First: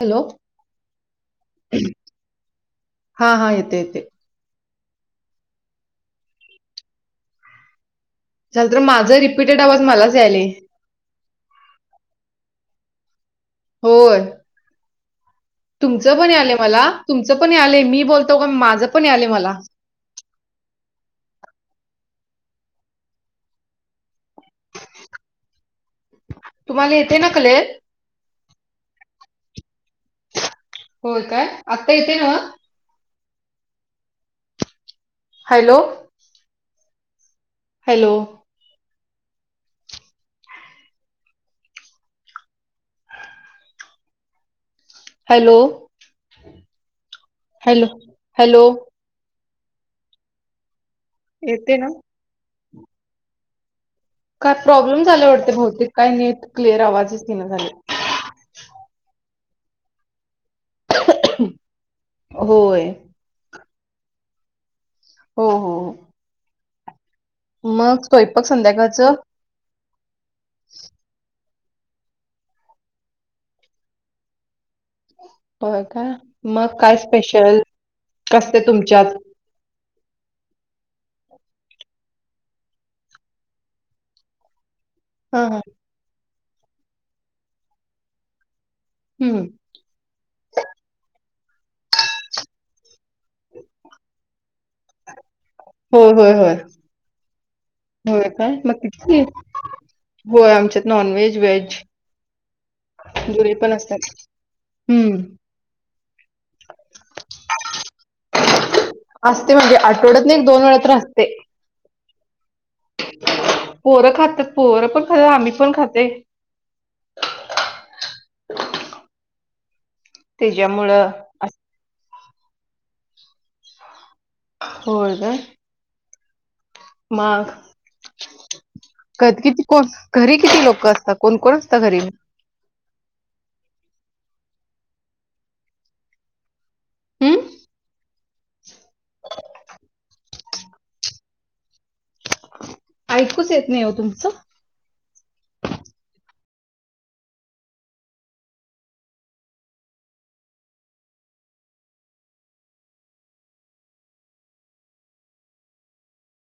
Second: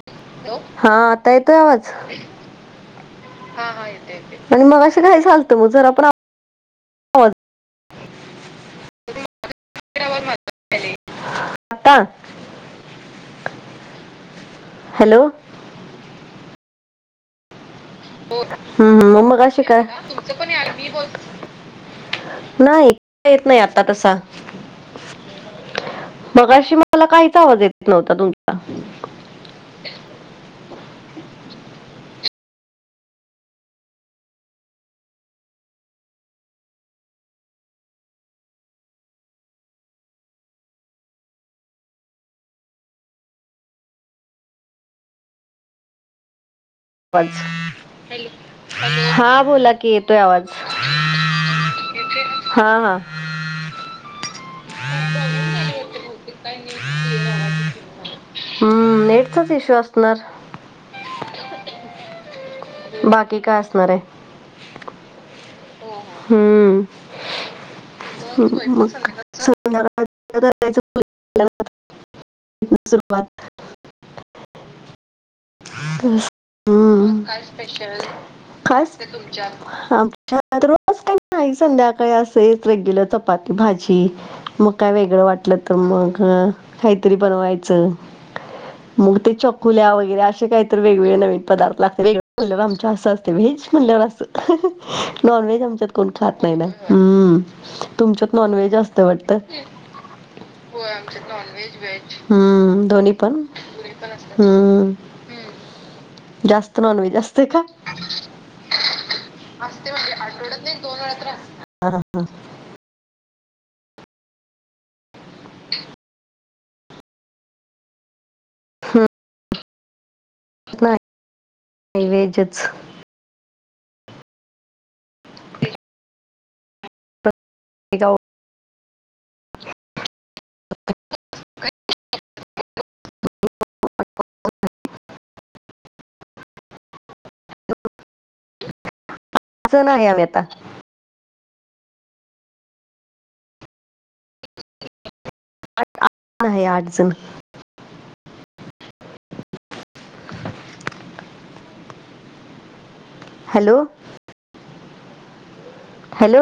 Hello हा आता येतोय आवाज? हा हा येते हाहा येते येतो येतो. आणि मगाशी काय झालतं म जर आपण झाल तर माझा रिपीटेड आवाज मलाच यायले. [unintelligible] आता होय. हॅलो. तुमचं पण आलंय मला तुमचं पण आलंय मी बोलतो का माझं हम्म पण हम्म यालय मला मगाशी काय नाही येत नाही आता तसा. मगाशी तुम्हाला मला येते ना काहीच आवाज क्लिअर येते नव्हता तुमचा ह [unintelligible] होय काय आत्ता येत नव? Hello. Hello. Hello. Hello hello हा, बोला की येतोय आवाज. येते ना. हा हा. काय प्रॉब्लेम झाले वाटते बहूतेक काय नेट क्लिअर आवाजच येइना झाले. हा नेटचाच इशू असणार. होय. बाकी काय असणार आहे? हो हो हो. हम्म. मग. स्वयंपाक हम्म मग संध्याकाळचं काय? सुरुवात. [inaudible] होय का हम्म. मग काय स्पेशल कसते खास तुमच्यात? आमच्यात रोज काही नाही संध्याकाळी असेल. रेग्युलर चपाती, भाजी मग, काय वेगळं हा वाटलं हा तर मग. काहीतरी बनवायचं मुग ते हम्म चौक खुल्या वगैरे असे काही तर वेगवेगळे नवीन पदार्थ लागतात. वेगळे [unintelligible] आमचे असं असते व्हेज [unintelligible] असंत. नॉनव्हेज आमच्यात कोण खात नाही ना. हम्म. हो तुमच्यात काय नॉनव्हेज मग. असतं वाटतं [unintelligible] होय आमच्यात नॉन व्हेज, व्हेज दोन्ही पण असतात. हम्म. जास्त नॉनव्हेज असतय का? असते म्हणजे आठवड्यात नाही एक दोन वेळा तर असते. हा हा. पोरं खात्यात, पोरं पण खात्यात आम्ही पण खातोय. तेज्यामुळं पहिले हिजेच. होय काय? मांग ए जाव क किती कोज घरी किती लोक असता. कोण कोण असता घरी. हम्म. [unintelligible] नाही आम्ही आता. ऐकूच येत नाही हो तुमचं. आत आहे आठ जण. हॅलो. हॅलो